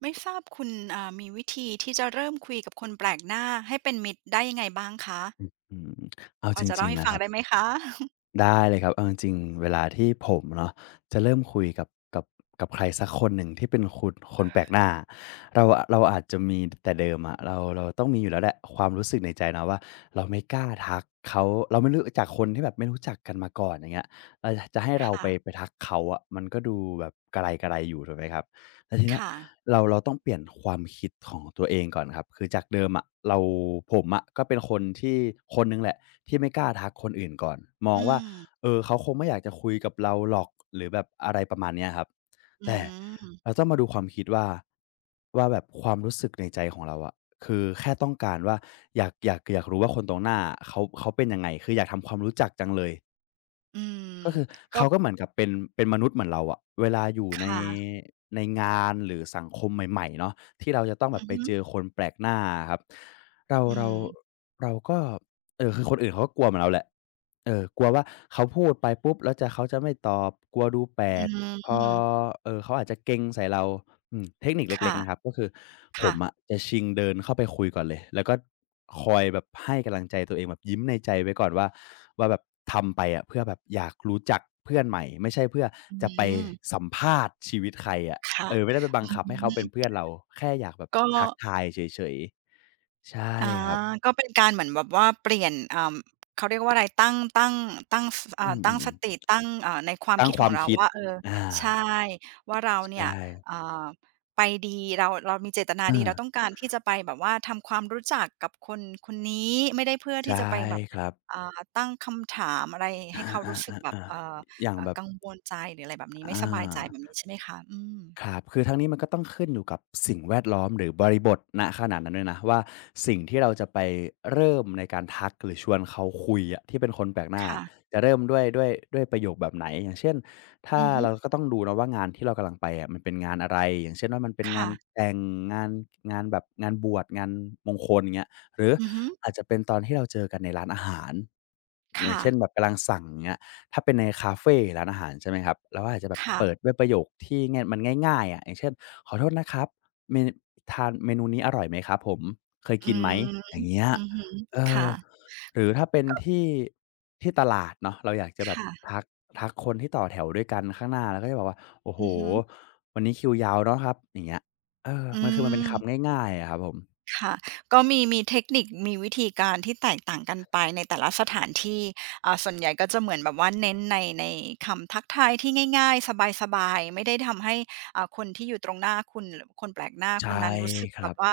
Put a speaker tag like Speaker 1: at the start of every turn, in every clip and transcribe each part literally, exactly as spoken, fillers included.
Speaker 1: ไม่ทราบคุณอ่ามีวิธีที่จะเริ่มคุยกับคนแปลกหน้าให้เป็นมิตรได้ยังไงบ้างคะ
Speaker 2: อืมเอา
Speaker 1: พอ
Speaker 2: จ
Speaker 1: จะ
Speaker 2: ริ
Speaker 1: เล่า
Speaker 2: งๆ
Speaker 1: ให้
Speaker 2: นะ
Speaker 1: ฟั
Speaker 2: ค
Speaker 1: ง
Speaker 2: ร
Speaker 1: ได้ไหมคะ
Speaker 2: ได้เลยครับเอาจริงๆเวลาที่ผมเนาะจะเริ่มคุยกับกับกับใครสักคนหนึ่งที่เป็นคุณคนแปลกหน้าเราอะเราอาจจะมีแต่เดิมอะเราเราต้องมีอยู่แล้วแหละความรู้สึกในใจนะว่าเราไม่กล้าทักเขาเราไม่รู้จักคนที่แบบไม่รู้จักกันมาก่อนอย่างเงี้ยเราจะจะให้
Speaker 1: ค
Speaker 2: เราไปไป
Speaker 1: ่ะ
Speaker 2: ทักเขาอะมันก็ดูแบบกระไรกระไรอยู่ถูกไหมครับแล้วทีเนี้ย
Speaker 1: ค่ะ
Speaker 2: เราเราต้องเปลี่ยนความคิดของตัวเองก่อนครับคือจากเดิมอะเราผมอะก็เป็นคนที่คนนึงแหละที่ไม่กล้าทักคนอื่นก่อนมอง
Speaker 1: อื
Speaker 2: ว่า
Speaker 1: ม
Speaker 2: เออเขาคงไม่อยากจะคุยกับเราหรอกหรือแบบอะไรประมาณเนี้ยครับ
Speaker 1: อื
Speaker 2: แต่
Speaker 1: ม
Speaker 2: เราต้องมาดูความคิดว่าว่าแบบความรู้สึกในใจของเราอะคือแค่ต้องการว่าอยากอยากอยากรู้ว่าคนตรงหน้าอะเขาเขาเป็นยังไงคืออยากทำความรู้จักจังเลย
Speaker 1: อืม
Speaker 2: ก็คือ
Speaker 1: ก็
Speaker 2: เขาก็เหมือนกับเป็นเป็นมนุษย์เหมือนเราอะเวลาอยู่
Speaker 1: ค
Speaker 2: ใน
Speaker 1: ่ะ
Speaker 2: ในงานหรือสังคมใหม่ๆเนาะที่เราจะต้องแบ
Speaker 1: อื
Speaker 2: บไปเจ
Speaker 1: ม
Speaker 2: อคนแปลกหน้าอะครับเรา
Speaker 1: อื
Speaker 2: เรา
Speaker 1: ม
Speaker 2: เราก็เอ่อคือคนอื่นเขาก็กลัวเหมือนเราแหละเออกลัวว่าเขาพูดไปปุ๊บแล้วจะเขาจะไม่ตอบกลัวดูแปล
Speaker 1: อื
Speaker 2: ก พอ
Speaker 1: ม
Speaker 2: เอ่อเขาอาจจะเกร็งใส่เราอืมเทคนิคเล็กๆนะครับ
Speaker 1: ค่ะ
Speaker 2: ก็คือผม
Speaker 1: ค่ะ
Speaker 2: อะจะชิงเดินเข้าไปคุยก่อนเลยแล้วก็คอยแบบให้กำลังใจตัวเองแบบยิ้มในใจไว้ก่อนว่าว่าแบบทำไปอะเพื่อแบบอยากรู้จักเพื่อนใหม่ไม่ใช่เพื่อ
Speaker 1: อื
Speaker 2: จะไป
Speaker 1: ม
Speaker 2: สัมภาษณ์ชีวิตใครอะ
Speaker 1: ค่ะ
Speaker 2: เออไม่ได้ไปบัง
Speaker 1: อื
Speaker 2: คับให้เขาเป็น
Speaker 1: ม
Speaker 2: เพื่อนเราแค่อยากแบบ
Speaker 1: ก็
Speaker 2: ทักทายเฉยๆใช่
Speaker 1: อา
Speaker 2: ครับ
Speaker 1: ก็เป็นการเหมือนแบบว่าเปลี่ยนอ่าเขาเรียกว่าอะไรตั้งตั้งตั้งส
Speaker 2: อื
Speaker 1: อ่าตั้งส
Speaker 2: มๆ
Speaker 1: ติ
Speaker 2: ๆ
Speaker 1: ตั้งอ่าในความ
Speaker 2: ตั้ง
Speaker 1: คิด
Speaker 2: ค
Speaker 1: ข
Speaker 2: วา
Speaker 1: อง
Speaker 2: ม
Speaker 1: เรา
Speaker 2: คิด
Speaker 1: ว่าเออ
Speaker 2: อา
Speaker 1: ใช่ว่าเรา
Speaker 2: ใช
Speaker 1: เนี่ย
Speaker 2: ่
Speaker 1: อ่าไปดีเราเรามีเจตนา
Speaker 2: เอ
Speaker 1: ดีเราต้
Speaker 2: อ
Speaker 1: องการที่จะไปแบบว่าทำความรู้จักกับคนคนนี้ไม่ได้เพื่อที่
Speaker 2: ใช่
Speaker 1: จะไปแบบ
Speaker 2: ครับ
Speaker 1: อ่าตั้งคำถามอะไรให้เขา
Speaker 2: อา
Speaker 1: รู้สึกแบบเอ่
Speaker 2: ๆ
Speaker 1: อ
Speaker 2: ๆๆอย่าง
Speaker 1: เอ่อ
Speaker 2: แบบ
Speaker 1: กังวลใจหรืออะไรแบบนี้
Speaker 2: อ
Speaker 1: ไม่สบายใจ
Speaker 2: า
Speaker 1: แบบนี้ใช่ไหมคะอื
Speaker 2: ค
Speaker 1: ม
Speaker 2: รับคือทั้งนี้มันก็ต้องขึ้นอยู่กับสิ่งแวดล้อมหรือบริบทณขณะนั้นด้วยนะว่าสิ่งที่เราจะไปเริ่มในการทักหรือชวนเขาคุยอะที่เป็นคนแปลกหน้า
Speaker 1: ค่ะ
Speaker 2: จะเริ่มด้วยด้วยด้วยประโยคแบบไหนอย่างเช่นถ้า
Speaker 1: อือฮึ
Speaker 2: เราก็ต้องดูเนาะว่างานที่เรากำลังไปอะมันเป็นงานอะไรอย่างเช่นว่ามันเป็นงา
Speaker 1: ค่ะ
Speaker 2: นแต่งงานงานแบบงานบวชงานมงคลอย่างเงี้ยหรือ
Speaker 1: อือฮึ
Speaker 2: อาจจะเป็นตอนที่เราเจอกันในร้านอาหารอย่าง
Speaker 1: ค่ะ
Speaker 2: เช่นแบบกำลังสั่งอย่างเงี้ย ถ้าเป็นในคาเฟ่ร้านอาหารใช่ไหมครับเราก็อาจจะแบบ
Speaker 1: ค่ะ
Speaker 2: เปิดด้วยประโยคที่ง่ายมันง่ายๆอะะอย่างเช่นขอโทษนะครับเมนทานเมนูนี้อร่อยไหมครับผมเคย
Speaker 1: อื
Speaker 2: กินไหม
Speaker 1: ม
Speaker 2: อย่างเงี้ย
Speaker 1: อือฮึ
Speaker 2: เออ
Speaker 1: ค่ะ
Speaker 2: หรือถ้าเป็นที่ที่ตลาดเนาะเราอยากจะแบบ
Speaker 1: ค่ะ
Speaker 2: ทักทักคนที่ต่อแถวด้วยกันข้างหน้าแล้วก็จะบอกว่าโอ้โห
Speaker 1: อือฮึ
Speaker 2: วันนี้คิวยาวเนาะครับอย่างเงี้ยเออ
Speaker 1: อื
Speaker 2: มันคือมันเป็น
Speaker 1: ม
Speaker 2: คำง่ายๆอะครับผม
Speaker 1: ค่ะก็มีมีเทคนิคมีวิธีการที่แตกต่างกันไปในแต่ละสถานที่อ่าส่วนใหญ่ก็จะเหมือนแบบว่าเน้นในในคำทักทายที่ง่ายๆสบายๆไม่ได้ทำให้อ่าคนที่อยู่ตรงหน้าคุณหรือคนแปลกหน้าคน
Speaker 2: ใช่
Speaker 1: นั้นรู้สึก
Speaker 2: ค
Speaker 1: แบ
Speaker 2: รั
Speaker 1: บ
Speaker 2: บ
Speaker 1: ว่า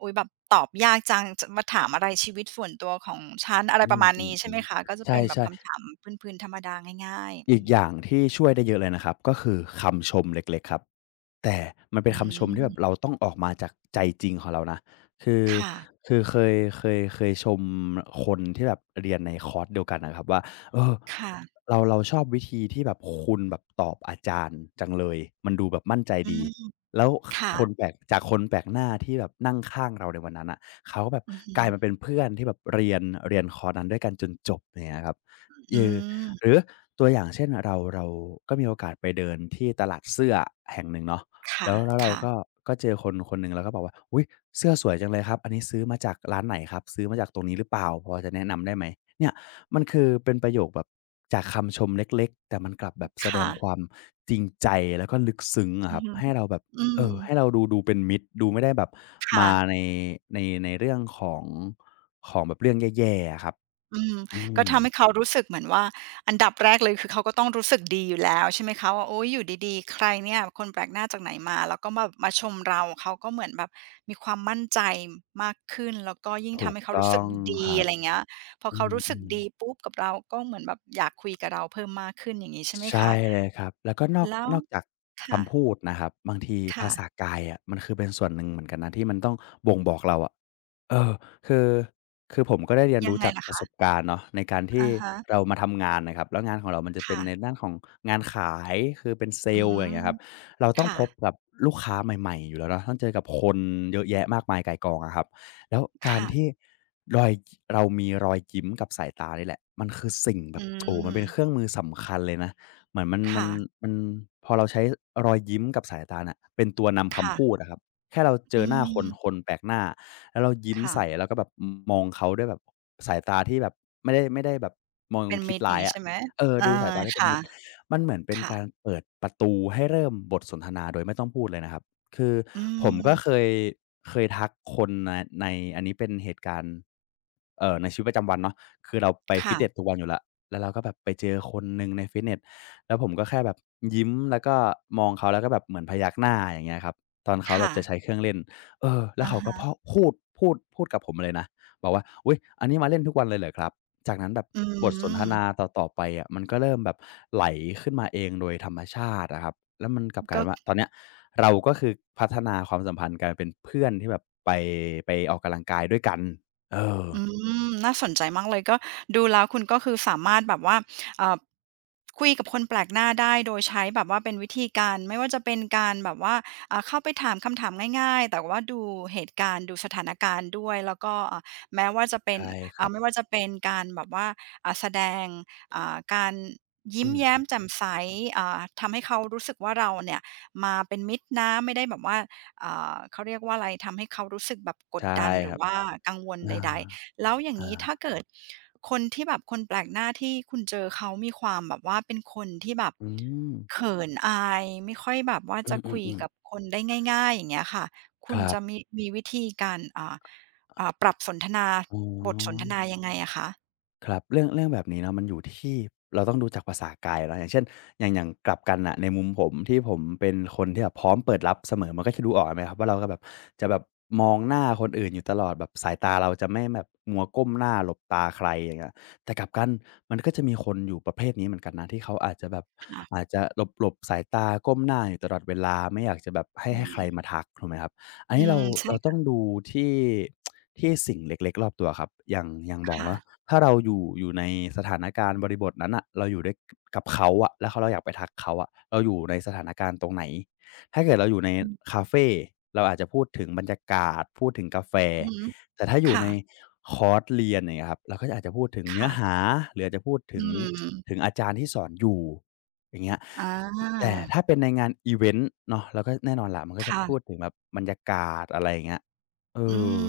Speaker 1: อุ๊ยแบบตอบยากจังจะมาถามอะไรชีวิตส่วนตัวของฉันอะไร
Speaker 2: อื
Speaker 1: ประ
Speaker 2: ม
Speaker 1: มาณ
Speaker 2: อืม
Speaker 1: นี้
Speaker 2: อื
Speaker 1: ใช่ไหม
Speaker 2: ม
Speaker 1: คะก็จะ
Speaker 2: ใช่
Speaker 1: เป็นแบบ
Speaker 2: ใช่
Speaker 1: คำถามพื้นๆธรรมดาง่ายๆอื
Speaker 2: อีกอย่าง
Speaker 1: ม
Speaker 2: ที่ช่วยได้เยอะเลยนะครับก็คือคำชมเล็กๆครับแต่มันเป็น
Speaker 1: อื
Speaker 2: คำชมที่แบบ
Speaker 1: ม
Speaker 2: เราต้องออกมาจากใจจริงของเรานะคือ
Speaker 1: ค่ะ
Speaker 2: คือเคยเคยเคยชมคนที่แบบเรียนในคอร์สเดียวกันนะครับว่าเออ
Speaker 1: ค่ะ
Speaker 2: เราเราชอบวิธีที่แบบคุณแบบตอบอาจารย์จังเลยมันดูแบบมั่นใจ
Speaker 1: อื
Speaker 2: ดี
Speaker 1: ม
Speaker 2: แล้วค
Speaker 1: ค่ะ
Speaker 2: คนแปลกจากคนแปลกหน้าที่แบบนั่งข้างเราในวันนั้นน่ะเขาก็แบบ
Speaker 1: อือฮึ
Speaker 2: กลายมาเป็นเพื่อนที่แบบเรียนเรียนคอร์สนั้นด้วยกันจนจบอย่างเงี้ยครับเอ
Speaker 1: อื
Speaker 2: อ
Speaker 1: ม
Speaker 2: หรือ ตัวอย่างเช่นเราเราก็มีโอกาสไปเดินที่ตลาดเสื้อแห่งหนึ่งเนาะ
Speaker 1: ค่ะ
Speaker 2: แล้วแล้วเรา
Speaker 1: ค่ะ
Speaker 2: ก็ก็เจอคนคนหนึ่งเราก็บอกว่าอุ๊ยเสื้อสวยจังเลยครับอันนี้ซื้อมาจากร้านไหนครับซื้อมาจากตรงนี้หรือเปล่าพอจะแนะนำได้ไหมเนี่ยมันคือเป็นประโยคแบบจากคำชมเล็กๆแต่มันกลับแบบแสดงค
Speaker 1: ค่ะ
Speaker 2: วามจริงใจแล้วก็ลึกซึ้งอะ
Speaker 1: อื
Speaker 2: ค
Speaker 1: อ
Speaker 2: รับ
Speaker 1: ฮึ
Speaker 2: ให้เราแบบ
Speaker 1: อื
Speaker 2: เอ่
Speaker 1: ม
Speaker 2: อให้เราดูดูเป็นมิตรดูไม่ได้แบบมา
Speaker 1: ค่ะ
Speaker 2: ในในในเรื่องของของแบบเรื่องแย่ๆอะครับ
Speaker 1: อืม
Speaker 2: อื
Speaker 1: ก็
Speaker 2: ม
Speaker 1: ทำให้เขารู้สึกเหมือนว่าอันดับแรกเลยคือเขาก็ต้องรู้สึกดีอยู่แล้วใช่ไหมคะว่าโอ๊ยอยู่ดีๆใครเนี่ยคนแปลกหน้าจากไหนมาแล้วก็มามาชมเราเขาก็เหมือนแบบมีความมั่นใจมากขึ้นแล้วก็ยิ่ง
Speaker 2: ถู
Speaker 1: ทำ
Speaker 2: ก
Speaker 1: ให้เขารู้
Speaker 2: ต้อ
Speaker 1: สึก
Speaker 2: งค
Speaker 1: ดี
Speaker 2: รั
Speaker 1: อะ
Speaker 2: บ
Speaker 1: ไรอย่างเงี้ยพอ
Speaker 2: อื
Speaker 1: เขา
Speaker 2: ม
Speaker 1: รู้
Speaker 2: อื
Speaker 1: สึก
Speaker 2: ม
Speaker 1: ดีปุ๊บกับเราก็เหมือนแบบอยากคุยกับเราเพิ่มมากขึ้นอย่างงี้ใช่ไหม
Speaker 2: ใช่
Speaker 1: คะ
Speaker 2: เลยครับแล้วก็นอก
Speaker 1: แล้ว
Speaker 2: นอกจาก
Speaker 1: ค่ะ
Speaker 2: คำพูดนะครับบางทีภา
Speaker 1: ค่ะ
Speaker 2: ษากายอะมันคือเป็นส่วนหนึ่งเหมือนกันนะที่มันต้องบ่งบอกเราอะ เออคือคือผมก็ได้เรียน
Speaker 1: ยัง
Speaker 2: รู้
Speaker 1: ไง
Speaker 2: จาก
Speaker 1: ล่ะ
Speaker 2: ประ
Speaker 1: คะ
Speaker 2: สบการณ์เนาะในการที่
Speaker 1: อะฮะ
Speaker 2: เรามาทำงานน่ะครับแล้วงานของเรามันจะเป็นใน
Speaker 1: ค่ะ
Speaker 2: ด้านของงานขายคือเป็นเซ
Speaker 1: อื
Speaker 2: ลส์อ
Speaker 1: ม
Speaker 2: ย่างเงี้ยครับเราต้อง
Speaker 1: ค่ะ
Speaker 2: พบกับลูกค้าใหม่ๆอยู่แล้วเนาะต้องเจอกับคนเยอะแยะมากมายก่ายกองอะครับแล้วการที่
Speaker 1: ค่ะ
Speaker 2: รอยเรามีรอยยิ้มกับสายตานี่แหละมันคือสิ่งแบ
Speaker 1: อื
Speaker 2: บโอ้มันเป็นเครื่อ
Speaker 1: ม
Speaker 2: งมือสำคัญเลยนะเหมือนมันมัน
Speaker 1: ค่ะ
Speaker 2: มันพอเราใช้รอยยิ้มกับสายตาน่ะเป็นตัวนำคำพูด
Speaker 1: ค่ะ
Speaker 2: อะครับ แค่เราเจ
Speaker 1: อื
Speaker 2: อหน้าคน
Speaker 1: ม
Speaker 2: คนแปลกหน้าแล้วเรายิ้ม
Speaker 1: ค่ะ
Speaker 2: ใส่แล้วก็แบบมองเขาด้วยแบบสายตาที่แบบไม่ได้ไม่ได้แบบมอง
Speaker 1: เป็น
Speaker 2: คิด
Speaker 1: มิตรอ
Speaker 2: ร้า
Speaker 1: ย่าง
Speaker 2: ย
Speaker 1: งี้
Speaker 2: อะ
Speaker 1: ใช่ไหม
Speaker 2: เออ
Speaker 1: เออ
Speaker 2: ดูสายตาที่เป็นมิตร
Speaker 1: ค่ะ
Speaker 2: มันเหมือนเป็นการ
Speaker 1: ค่ะ
Speaker 2: เปิดประตูให้เริ่มบทสนทนาโดยไม่ต้องพูดเลยนะครับคือ
Speaker 1: อื
Speaker 2: ผมก็เค
Speaker 1: ม
Speaker 2: ยเคยทักคนในในอันนี้เป็นเหตุการณ์เอ่อในชีวิตประจำวันเนาะคือเราไปฟิ
Speaker 1: ค่ะ
Speaker 2: ตเนสทุกวันอยู่แล้วแล้วเราก็แบบไปเจอคนหนึ่งในฟิตเนสแล้วผมก็แค่แบบยิ้มแล้วก็มองเขาแล้วก็แบบเหมือนพยักหน้าอย่างเงี้ยครับ ตอนเขาแบ
Speaker 1: ค่ะ
Speaker 2: บจะใช้เครื่องเล่นเออแล้ว
Speaker 1: อะ
Speaker 2: เขาก็พอ
Speaker 1: ฮะ
Speaker 2: พูดพูดพูดกับผมเลยนะ บอกว่าอุ๊ยอันนี้มาเล่นทุกวันเลยเหรอครับ จากนั้นแบบ
Speaker 1: อื
Speaker 2: บทสนท
Speaker 1: ม
Speaker 2: นาต่อๆไปอะมันก็เริ่มแบบไหลขึ้นมาเองโดยธรรมชาติอะครับแล้วมันกลับกลาย
Speaker 1: ก็
Speaker 2: เป็นว่าตอนเนี้ยเราก็คือพัฒนาความสัมพันธ์กลายเป็นเพื่อนที่แบบไปไปออกกำลังกายด้วยกัน เออ
Speaker 1: อืมน่าสนใจมากเลยก็ดูแล้วคุณก็คือสามารถแบบว่าเอ่อคุยกับคนแปลกหน้าได้โดยใช้แบบว่าเป็นวิธีการไม่ว่าจะเป็นการแบบว่าอ่าเข้าไปถามคำถามง่ายๆแต่ว่าดูเหตุการณ์ดูสถานการณ์ด้วยแล้วก็อ่าแม้ว่าจะเป็น
Speaker 2: ใช่ครั
Speaker 1: อ่า
Speaker 2: บ
Speaker 1: ไม่ว่าจะเป็นการแบบว่าอ่าแสดงอ่าการ
Speaker 2: อื
Speaker 1: ยิ้มแย้ม
Speaker 2: ม
Speaker 1: แจ่มใสอ่าทำให้เขารู้สึกว่าเราเนี่ยมาเป็นมิตรนะไม่ได้แบบว่าอ่าเขาเรียกว่าอะไรทำให้เขารู้สึกแบบกด
Speaker 2: ใช่
Speaker 1: ดันห
Speaker 2: ค
Speaker 1: รื
Speaker 2: รั
Speaker 1: อ
Speaker 2: บ
Speaker 1: ว่ากังวล
Speaker 2: อา
Speaker 1: ใดๆ แล้ว
Speaker 2: อา
Speaker 1: ถ้าเกิดคนที่แบบคนแปลกหน้าที่คุณเจอเขามีความแบบว่าเป็นคนที่แบบ
Speaker 2: อืม
Speaker 1: เขินอายไม่ค่อยแบบว่า
Speaker 2: อ
Speaker 1: จะคุย
Speaker 2: ือ
Speaker 1: กั
Speaker 2: ๆ
Speaker 1: บคนได้ง่ายๆอย่างเงี้ยค่ะ
Speaker 2: ๆ
Speaker 1: คุ
Speaker 2: ค
Speaker 1: ณ
Speaker 2: รั
Speaker 1: จะ
Speaker 2: บ
Speaker 1: มีมีวิธีการอ่าอ่าปรับสนทนา
Speaker 2: อ๋อ
Speaker 1: บทสนทนายังไงอะคะ
Speaker 2: ครับเรื่องเรื่องแบบนี้เนาะมันอยู่ที่เราต้องดูจากภาษากายเนาะอย่างเช่นอย่างอย่างกลับกันน่ะในมุมผมที่ผมเป็นคนที่แบบพร้อมเปิดรับเสมอมันก็จะดูออกไหมครับว่าเราก็แบบจะแบบมองหน้าคนอื่นอยู่ตลอดแบบสายตาเราจะไม่แบบมัวก้มหน้าหลบตาใครอย่างเงี้ยแต่กลับกันมันก็จะมีคนอยู่ประเภทนี้เหมือนกันนะที่เขาอาจจะแบบ
Speaker 1: ค่ะ
Speaker 2: อาจจะหลบๆสายตาก้มหน้าอยู่ตลอดเวลาไม่อยากจะแบบให้
Speaker 1: อื
Speaker 2: ให้ใคร
Speaker 1: ม
Speaker 2: มาทักถูกไหมครับ อัน
Speaker 1: อื
Speaker 2: นี้เรา
Speaker 1: มใช่
Speaker 2: เราต้องดูที่ที่สิ่งเล็กๆรอบตัวครับอย่างอย่างบอก
Speaker 1: ค่ะ
Speaker 2: เนาะถ้าเราอยู่อยู่ในสถานการณ์บริบทนั้นอ่ะเราอยู่ด้วยกับเขาอะแล้วเขาเราอยากไปทักเขาอะเราอยู่ในสถานการณ์ตรงไหนถ้าเกิดเราอยู่ใน
Speaker 1: อือ
Speaker 2: คาเฟเราอาจจะพูดถึงบรรยากาศพูดถึงกาแฟ
Speaker 1: อือฮึ
Speaker 2: แต่ถ้าอยู่
Speaker 1: ค่ะ
Speaker 2: ในคอร์สเรียนเนี่ยครับเราก็อาจจะพูดถึงเนื้อ
Speaker 1: ค่ะ
Speaker 2: หาหรืออาจจะพูดถึ
Speaker 1: อื
Speaker 2: งถึง
Speaker 1: ม
Speaker 2: อาจารย์ที่สอนอยู่อย่างเงี้ย
Speaker 1: อ
Speaker 2: แต่
Speaker 1: า
Speaker 2: ถ้าเป็นในงานอิเวนต์เนาะเราก็แน่นอนแหละมันก็จะพูด
Speaker 1: ค่ะ
Speaker 2: ถึงแบบบรรยากาศอะไรอย่างเงี้ยเอ
Speaker 1: อื
Speaker 2: อ
Speaker 1: ม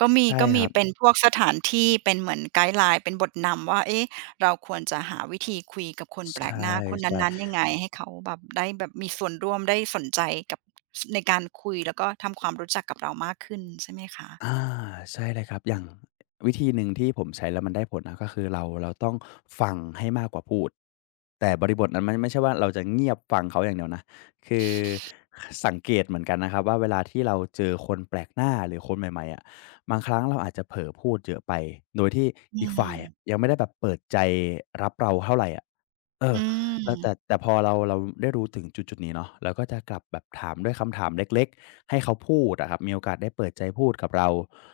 Speaker 1: ก็มี
Speaker 2: ใช่
Speaker 1: ก็
Speaker 2: ค
Speaker 1: มี
Speaker 2: รับ
Speaker 1: เป็นพวกสถานที่เป็นเหมือนไกด์ไลน์เป็นบทนำว่าเอ๊ะเราควรจะหาวิธีคุยกับคนแปล
Speaker 2: ใช
Speaker 1: กหน้าคน
Speaker 2: ่
Speaker 1: นั้นๆยัง
Speaker 2: ๆ
Speaker 1: ไงให้เขาแบบได้แบบมีส่วนร่วมได้สนใจกับสในการคุยแล้วก็ทำความรู้จักกับเรามากขึ้นใช่ไหมคะ
Speaker 2: อาใช่เลยครับอย่างวิธีหนึ่งที่ผมใช้แล้วมันได้ผลนะก็คือเราเราต้องฟังให้มากกว่าพูดแต่บริบทนั้นมันไม่ใช่ว่าเราจะเงียบฟังเขาอย่างเดียวนะคือสังเกตเหมือนกันนะครับว่าเวลาที่เราเจอคนแปลกหน้าหรือคนใหม่ๆอะบางครั้งเราอาจจะเผลอพูดเยอะไปโดยที่
Speaker 1: อื
Speaker 2: อีก
Speaker 1: ม
Speaker 2: ฝ่ายอะยังไม่ได้แบบเปิดใจรับเราเท่าไรอะ เออ
Speaker 1: อื
Speaker 2: แล้วแต่
Speaker 1: ม
Speaker 2: แต่พอเราเราได้รู้ถึงจุดๆนี้เนาะเราก็จะกลับแบบถามด้วยคำถามเล็กๆให้เขาพูดอะครับมีโอกาสได้เปิดใจพูดกับเรา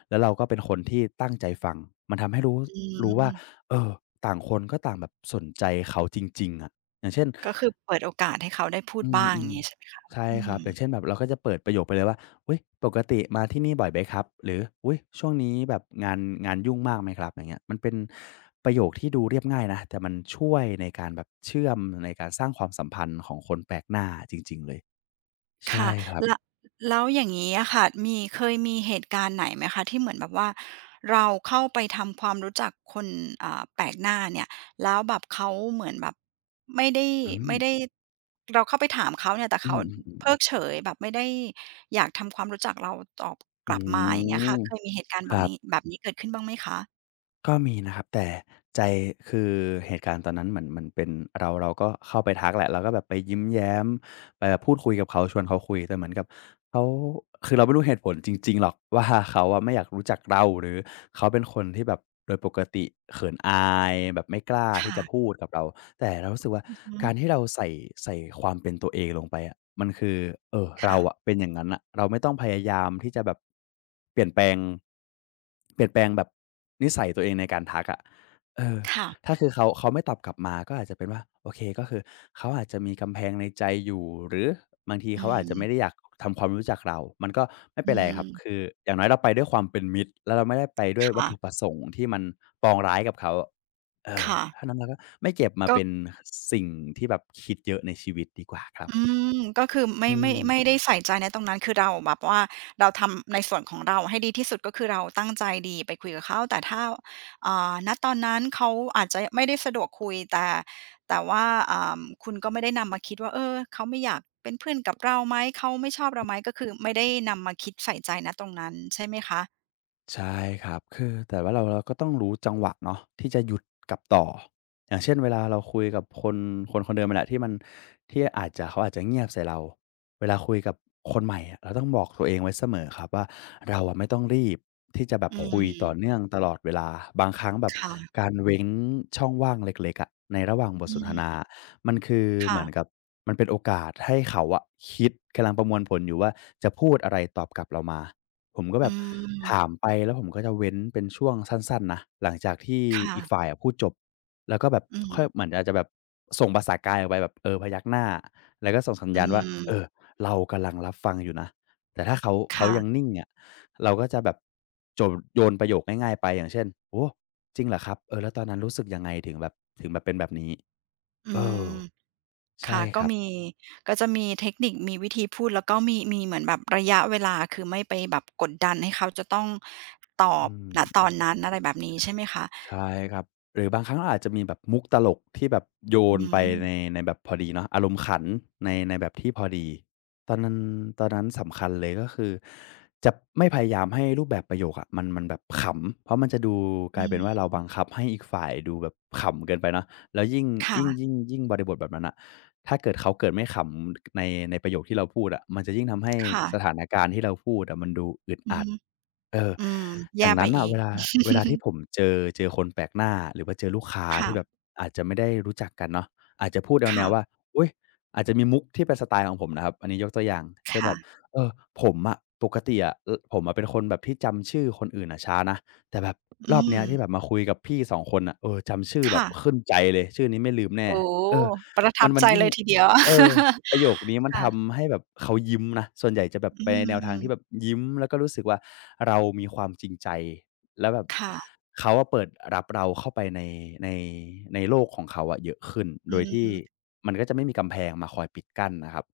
Speaker 2: แล้วเราก็เป็นคนที่ตั้งใจฟังมันทำให้รู้
Speaker 1: อื
Speaker 2: รู้ว่า
Speaker 1: ม
Speaker 2: เออต่างคนก็ต่างแบบสนใจเขาจริงๆอะอย่างเช่น
Speaker 1: ก็คือเปิดโอกาสให้เขาได้พูด
Speaker 2: อืม
Speaker 1: บ้าง
Speaker 2: อื
Speaker 1: อย่า
Speaker 2: ม
Speaker 1: งงี้ใช่ไหม
Speaker 2: ใช่
Speaker 1: อื
Speaker 2: ครับ
Speaker 1: ม
Speaker 2: อย่างเช่นแบบเราก็จะเปิดประโยคไปเลยว่าอุ้ยปกติมาที่นี่บ่อยไหมครับหรืออุ้ยช่วงนี้แบบงานงานยุ่งมากไหมครับอย่างเงี้ยมันเป็นประโยคที่ดูเรียบง่ายนะแต่มันช่วยในการแบบเชื่อมในการสร้างความสัมพันธ์ของคนแปลกหน้าจริงๆเลยใช่
Speaker 1: ค่ะ
Speaker 2: ครับ
Speaker 1: และแล้วอย่างงี้อะค่ะมีเคยมีเหตุการณ์ไหนไหมคะที่เหมือนแบบว่าเราเข้าไปทำความรู้จักคนอ่าแปลกหน้าเนี่ยแล้วแบบเขาเหมือนแบบไม่ได้
Speaker 2: อืม
Speaker 1: ไม่ได้เราเข้าไปถามเขาเนี่ยแต่
Speaker 2: อื
Speaker 1: เขาเพิ
Speaker 2: ม
Speaker 1: กเฉยแบบไม่ได้อยากทำความรู้จักเราตอบก
Speaker 2: อื
Speaker 1: ลั
Speaker 2: ม
Speaker 1: บมาอ
Speaker 2: อื
Speaker 1: ย่าง
Speaker 2: ม
Speaker 1: เงี้ย
Speaker 2: อื
Speaker 1: ค่ะ
Speaker 2: ม
Speaker 1: เคยมีเหตุการ
Speaker 2: ค
Speaker 1: ณ์บั
Speaker 2: รั
Speaker 1: ง
Speaker 2: บ
Speaker 1: นี้แบบนี้เกิดขึ้นบ้างไหมคะ
Speaker 2: ก็มีนะครับแต่ใจคือเหตุการณ์ตอนนั้นเหมือนเหมือนเป็นเราเราก็เข้าไปทักแหละเราก็แบบไปยิ้มแย้มไปแบบพูดคุยกับเขาชวนเขาคุยแต่เหมือนกับ เขาคือเราไม่รู้เหตุผลจริงๆหรอกว่าเขาอะไม่อยากรู้จักเราหรือเขาเป็นคนที่แบบโดยปกติเขินอายแบบไม่กล้าที่
Speaker 1: ค่ะ
Speaker 2: จะพูดกับเราแต่เรารู้สึกว่า
Speaker 1: อือฮึ
Speaker 2: การที่เราใส่ใส่ความเป็นตัวเองลงไปอะมันคือเอ่อเรา
Speaker 1: ค่ะ
Speaker 2: อะเป็นอย่างนั้นน่ะเราไม่ต้องพยายามที่จะแบบเปลี่ยนแปลงเปลี่ยนแปลงแบบนิสัยตัวเองในการทักอะเออ
Speaker 1: ค่ะ
Speaker 2: ถ้าคือเขาเขาไม่ตอบกลับมาก็อาจจะเป็นว่าโอเคก็คือเขาอาจจะมีกำแพงในใจอยู่หรือบางที
Speaker 1: อื
Speaker 2: เขาอาจ
Speaker 1: ม
Speaker 2: จะไม่ได้อยากทำความรู้จักเรา มันก็ไม่
Speaker 1: อื
Speaker 2: เป็นไรครับคื
Speaker 1: ม
Speaker 2: ออย่างน้อยเราไปด้วยความเป็นมิตรแล้วเราไม่ได้ไปด้วยวัต
Speaker 1: ค่ะ
Speaker 2: ถุประสงค์ที่มันปองร้ายกับเขาเออ
Speaker 1: ค่ะ
Speaker 2: ถ้านั้นเราก็ไม่เก็บมา
Speaker 1: ก็
Speaker 2: เป็นสิ่งที่แบบคิดเยอะในชีวิตดีกว่าครับ
Speaker 1: อืมก็คือ
Speaker 2: อื
Speaker 1: ไม่ไม่
Speaker 2: ม
Speaker 1: ไม่ได้ใส่ใจในตรงนั้นคือเราแบบว่าเราทำในส่วนของเราให้ดีที่สุดก็คือเราตั้งใจดีไปคุยกับเขาแต่ถ้าอ่าณตอนนั้นเขาอาจจะไม่ได้สะดวกคุยแต่แต่ว่าอ่าคุณก็ไม่ได้นำมาคิดว่าเออเขาไม่อยากเป็นเพื่อนกับเราไหมเขาไม่ชอบเราไหมก็คือไม่ได้นำมาคิดใส่ใจณตรงนั้นใช่ไหมคะ
Speaker 2: ใช่ครับคือแต่ว่าเราเราก็ต้องรู้จังหวะเนาะที่จะหยุดกลับต่ออย่างเช่นเวลาเราคุยกับคนคนคนเดิมนั่นแหละที่มันที่อาจจะเขาอาจจะเงียบใส่เราเวลาคุยกับคนใหม่อะเราต้องบอกตัวเองไว้เสมอครับว่าเราอะไม่ต้องรีบที่จะแบบ
Speaker 1: อื
Speaker 2: คุยต่อ
Speaker 1: ม
Speaker 2: เนื่องตลอดเวลาบางครั้งแบบ
Speaker 1: ค่ะ
Speaker 2: การเว้นช่องว่างเล็กๆอะในระหว่างบท
Speaker 1: อื
Speaker 2: สนท
Speaker 1: ม
Speaker 2: นามันคือเห
Speaker 1: ค่ะ
Speaker 2: มือนกับมันเป็นโอกาสให้เขาอะคิดกำลังประมวลผลอยู่ว่าจะพูดอะไรตอบกลับเรามา ผมก็แบ
Speaker 1: อื
Speaker 2: บ
Speaker 1: ม
Speaker 2: ถามไปแล้วผมก็จะเว้นเป็นช่วงสั้นๆนะหลังจากที่อีก
Speaker 1: ค่ะ
Speaker 2: ฝ่ายอะพูดจบแล้วก็แบบ
Speaker 1: อื
Speaker 2: ค่อย
Speaker 1: ม
Speaker 2: เหมือนอาจจะแบบส่งภาษากายออกไปแบบเออพยักหน้าแล้วก็ส่งสัญ
Speaker 1: อื
Speaker 2: ญาณว่าเออ
Speaker 1: ม
Speaker 2: เรากำลังรับฟังอยู่นะแต่ถ้าเขาเขายัง
Speaker 1: ค่ะ
Speaker 2: นิ่งเนี่ยเราก็จะแบบโจนโยนประโยคง่ายๆไปอย่างเช่นโอ้โฮจริงเหรอครับเออแล้วตอนนั้นรู้สึกยังไงถึงแบบถึงแบบเป็นแบบนี้
Speaker 1: อื
Speaker 2: เออ
Speaker 1: ม
Speaker 2: ใช่
Speaker 1: ค่ะ
Speaker 2: ค
Speaker 1: ก็
Speaker 2: รับ
Speaker 1: มีก็จะมีเทคนิคมีวิธีพูดแล้วก็มีมีเหมือนแบบระยะเวลาคือไม่ไปแบบกดดันให้เขาจะต้องตอ
Speaker 2: อื
Speaker 1: บณตอน
Speaker 2: ม
Speaker 1: นั้นอะไรแบบนี้ใช่ไหมคะ
Speaker 2: ใช่ครับหรือบางครั้งเราอาจจะมีแบบมุกตลกที่แบบโย
Speaker 1: อื
Speaker 2: นไปใน
Speaker 1: ม
Speaker 2: ในแบบพอดีเนาะอารมณ์ขันในในแบบที่พอดีตอนนั้นตอนนั้นสำคัญเลยก็คือจะไม่พยายามให้รูปแบบประโยคอะมันมันแบบขำเพราะมันจะดูก
Speaker 1: อื
Speaker 2: ลายเป็นว่า
Speaker 1: ม
Speaker 2: เราบังคับให้อีกฝ่ายดูแบบขำเกินไปเนาะแล้วยิ่งยิ่ง
Speaker 1: ค่ะ
Speaker 2: ยิ่งยิ่งบริบทแบบนั้นน่ะถ้าเกิดเขาเกิดไม่ขำในในประโยคที่เราพูดอะมันจะยิ่งทำให้
Speaker 1: ค่ะ
Speaker 2: สถานการณ์ที่เราพูดอะมันดูอึด
Speaker 1: อือ
Speaker 2: อัด
Speaker 1: ฮึ
Speaker 2: เออ
Speaker 1: อืม
Speaker 2: อ
Speaker 1: แย่
Speaker 2: ย่าง
Speaker 1: ไป
Speaker 2: นั้น
Speaker 1: อี
Speaker 2: น่ะเว
Speaker 1: ก
Speaker 2: ลาเวลา ที่ผมเจอเจอคนแปลกหน้าหรือว่าเจอลูกค้า
Speaker 1: ค่ะ
Speaker 2: ที่แบบอาจจะไม่ได้รู้จักกันเนาะอาจจะพูดแนวๆว่า
Speaker 1: ค่ะ
Speaker 2: อุ๊ยอาจจะมีมุกที่เป็นสไตล์ของผมนะครับอันนี้ยกตัวอย่างเช่นแบ
Speaker 1: ค่ะ
Speaker 2: บเออผมอะปกติอะอผมอะเป็นคนแบบที่จำชื่อคนอื่นอะช้านะแต่แบบร
Speaker 1: อื
Speaker 2: อบเนี้
Speaker 1: ม
Speaker 2: ยที่แบบมาคุยกับพี่สองคนน่ะเออจำชื่อแบบ
Speaker 1: ค่ะ
Speaker 2: ขึ้นใจเลยชื่อนี้ไม่ลืมแน่
Speaker 1: โอ้
Speaker 2: เออ
Speaker 1: ประ
Speaker 2: มั
Speaker 1: ทั
Speaker 2: น
Speaker 1: บ
Speaker 2: มัน
Speaker 1: ใจ
Speaker 2: ยิ่ง
Speaker 1: เลยทีเดียว
Speaker 2: เออ ประโยคนี้ มัน
Speaker 1: ค่ะ
Speaker 2: ทำให้แบบเขายิ้มนะส่วนใหญ่จะแบบ
Speaker 1: อื
Speaker 2: ไปในแนวทางที่แบบ
Speaker 1: ม
Speaker 2: ยิ้มแล้วก็รู้สึกว่าเรามีความจริงใจแล้วแบบ
Speaker 1: ค่ะ
Speaker 2: เขาอะเปิดรับเราเข้าไปในในในโลกของเขาอะเยอะขึ้น
Speaker 1: อื
Speaker 2: โดยที่
Speaker 1: ม
Speaker 2: มันก็จะไม่มีกำแพงมาคอยปิดกั้นนะครับ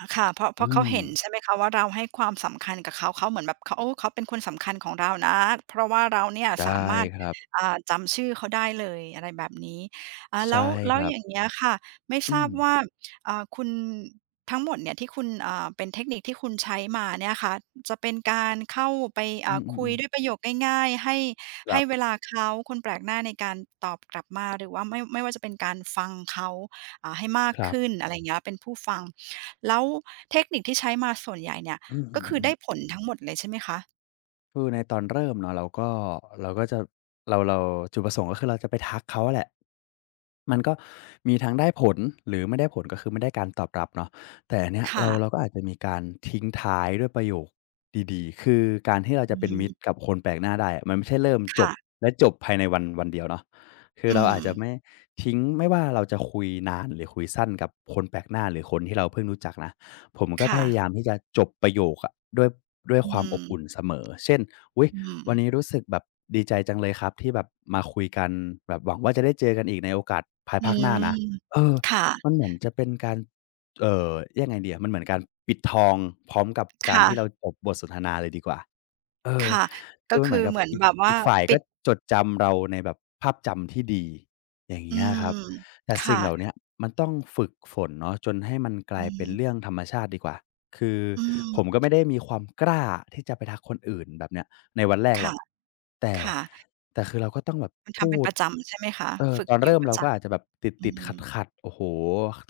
Speaker 1: อะค่ะเพราะเพ
Speaker 2: อื
Speaker 1: ราะเขา
Speaker 2: ม
Speaker 1: เห็นใช่ไหมคะว่าเราให้ความสำคัญกับเขาเขาเหมือนแบบเขาโอ้เขาเป็นคนสำคัญของเรานะเพราะว่าเราเนี่ย
Speaker 2: ใช่
Speaker 1: สามารถ
Speaker 2: ครับ
Speaker 1: อ่าจำชื่อเขาได้เลยอะไรแบบนี้อ่าแล้ว
Speaker 2: ใช่
Speaker 1: แล้
Speaker 2: ค
Speaker 1: ว
Speaker 2: รับ
Speaker 1: อย่างเงี้ยค่ะไม่ท
Speaker 2: อื
Speaker 1: รา
Speaker 2: ม
Speaker 1: บว่าอ่าคุณทั้งหมดเนี่ยที่คุณอ่าเป็นเทคนิคที่คุณใช้มาเนี่ยค่ะจะเป็นการเข้าไป
Speaker 2: อื
Speaker 1: อ่าคุย
Speaker 2: อๆ
Speaker 1: ด้วย
Speaker 2: ๆ
Speaker 1: ประโยคง่ายๆให้
Speaker 2: ครั
Speaker 1: ให้
Speaker 2: บ
Speaker 1: เวลาเขาคนแปลกหน้าในการตอบกลับมาหรือว่าไม่ไม่ว่าจะเป็นการฟังเขาอ่าให้มาก
Speaker 2: ครั
Speaker 1: ขึ้น
Speaker 2: บ
Speaker 1: อะไรอย่างเงี้ยเป็นผู้ฟัง แล้วเทคนิคที่ใช้มาส่วนใหญ่เนี่ย
Speaker 2: อื
Speaker 1: ก็คือได้
Speaker 2: อ
Speaker 1: ผลทั้งหมดเลยใช่ไหมคะ
Speaker 2: คือในตอนเริ่มเนาะเราก็เราก็จะเราเราจุดประสงค์ก็คือเราจะไปทักเขาอะแหละมันก็มีทั้งได้ผลหรือไม่ได้ผลก็คือไม่ได้การตอบรับเนาะแต่อันเนี้ยเรา
Speaker 1: ค่ะ
Speaker 2: เราก็อาจจะมีการทิ้งท้ายด้วยประโยคดีๆคือการที่เรา
Speaker 1: อื
Speaker 2: จะเป็นมิตร
Speaker 1: ม
Speaker 2: กับคนแปลกหน้าได้อะมันไม่ใช่เริ่มจบ
Speaker 1: ค่ะ
Speaker 2: และจบภายในวันวันเดียวเนาะคือ
Speaker 1: อื
Speaker 2: เราอาจ
Speaker 1: ม
Speaker 2: จะไม่ทิ้งไม่ว่าเราจะคุยนานหรือคุยสั้นกับคนแปลกหน้าหรือคนที่เราเพิ่งรู้จักนะ ผมก็พ
Speaker 1: ค่ะ
Speaker 2: ยายามที่จะจบประโยคอะด้วยด้วย
Speaker 1: อื
Speaker 2: ความอ
Speaker 1: ม
Speaker 2: บอุ่นเสมอ เช่นอุ๊ย
Speaker 1: อืม
Speaker 2: วันนี้รู้สึกแบบดีใจจังเลยครับที่แบบมาคุยกันแบบหวังว่าจะได้เจอกันอีกในโอกาสภาย
Speaker 1: อื
Speaker 2: ภาคหน้านะ
Speaker 1: ม
Speaker 2: เออ
Speaker 1: ค่ะ
Speaker 2: มันเหมือนจะเป็นการเอ่อยังไงดีอะมันเหมือนการปิดทองพร้อมกับการ
Speaker 1: ค่ะ
Speaker 2: ที่เราจบบทสนทนาเลยดีกว่า เออ
Speaker 1: ค่ะ
Speaker 2: คื
Speaker 1: ก็
Speaker 2: อมันเหมื
Speaker 1: คื
Speaker 2: อ
Speaker 1: อ
Speaker 2: นกับ
Speaker 1: เหมือน
Speaker 2: อีก
Speaker 1: แบบ
Speaker 2: อี
Speaker 1: ว่า
Speaker 2: กฝ่าย
Speaker 1: ปิ
Speaker 2: ก็
Speaker 1: ด
Speaker 2: จดจำเราในแบบภาพจำที่ดีอย่าง
Speaker 1: อื
Speaker 2: เงี้ยครับ
Speaker 1: ม
Speaker 2: แต่สิ่ง
Speaker 1: ค่ะ
Speaker 2: เหล่าเนี้ยมันต้องฝึกฝนเนาะจนให้มันก
Speaker 1: อื
Speaker 2: ลายเป็นเรื่อ
Speaker 1: ม
Speaker 2: งธรรมชาติดีกว่าคือ
Speaker 1: อืม
Speaker 2: ผมก็ไม่ได้มีความกล้าที่จะไปทักคนอื่นแบบเนี้ยในวันแรกหรอ
Speaker 1: ค่ะ
Speaker 2: กแต่
Speaker 1: ค่ะ
Speaker 2: ต้องแบบ
Speaker 1: มันทำเป็นประจำใช่ไหมคะ
Speaker 2: เออ
Speaker 1: ฝึก
Speaker 2: ตอน
Speaker 1: อยู่
Speaker 2: เริ่ม
Speaker 1: ประ
Speaker 2: เรา
Speaker 1: จ
Speaker 2: ก็อาจจะแบบต
Speaker 1: ำอื
Speaker 2: ิดๆ
Speaker 1: ม
Speaker 2: ขัดๆโอ้โฮ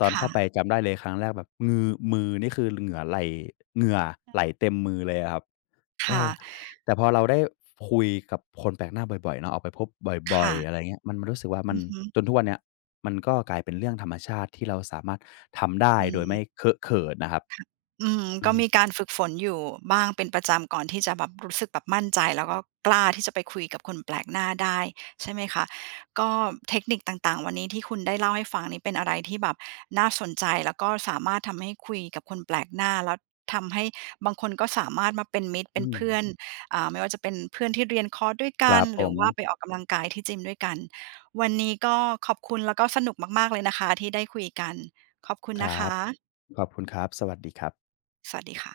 Speaker 2: ตอน
Speaker 1: ค่ะ
Speaker 2: เข้าไปจำได้เลยครั้งแรกแบบงือมือนี่คือเหงื่อไหลเหงื่อไหลเต็มมือเลยอะครับ เอ
Speaker 1: ค่ะ
Speaker 2: อแต่พอเราได้คุยกับคนแปลกหน้าบ่อยๆเนาะออกไปพบบ่อย
Speaker 1: ค่ะ
Speaker 2: ๆอะไรเงี้ยมันมันรู้สึกว่ามั
Speaker 1: อื
Speaker 2: น
Speaker 1: อฮึ
Speaker 2: จนทุกวันเนี้ยมันก็กลายเป็นเรื่องธรรมชาติที่เราสามารถทำได้
Speaker 1: อื
Speaker 2: โดยไม่
Speaker 1: ม
Speaker 2: เคอะเขินนะครับ
Speaker 1: อืม
Speaker 2: อื
Speaker 1: ก็
Speaker 2: ม
Speaker 1: มีการฝึกฝนอยู่บ้างเป็นประจำก่อนที่จะแบบรู้สึกแบบมั่นใจแล้วก็กล้าที่จะไปคุยกับคนแปลกหน้าได้ใช่ไหมคะก็เทคนิคต่างๆวันนี้ที่คุณได้เล่าให้ฟังนี่เป็นอะไรที่แบบน่าสนใจแล้วก็สามารถทำให้คุยกับคนแปลกหน้าแล้วทำให้บางคนก็สามารถมาเป็นมิตร
Speaker 2: อื
Speaker 1: เป็น
Speaker 2: ม
Speaker 1: เพื่อนอ่าไม่ว่าจะเป็นเพื่อนที่เรียนคอร์สด้วย
Speaker 2: ค
Speaker 1: กั
Speaker 2: รั
Speaker 1: น
Speaker 2: บผ
Speaker 1: หรือ
Speaker 2: ม
Speaker 1: ว่าไปออกกำลังกายที่ยิมด้วยกันวันนี้ก็ขอบคุณแล้วก็สนุกมากๆเลยนะคะที่ได้คุยกันขอบคุณ
Speaker 2: ค
Speaker 1: นะค
Speaker 2: รับ
Speaker 1: ะ
Speaker 2: ขอบคุณครับสวัสดีครับ
Speaker 1: สวัสดีค่ะ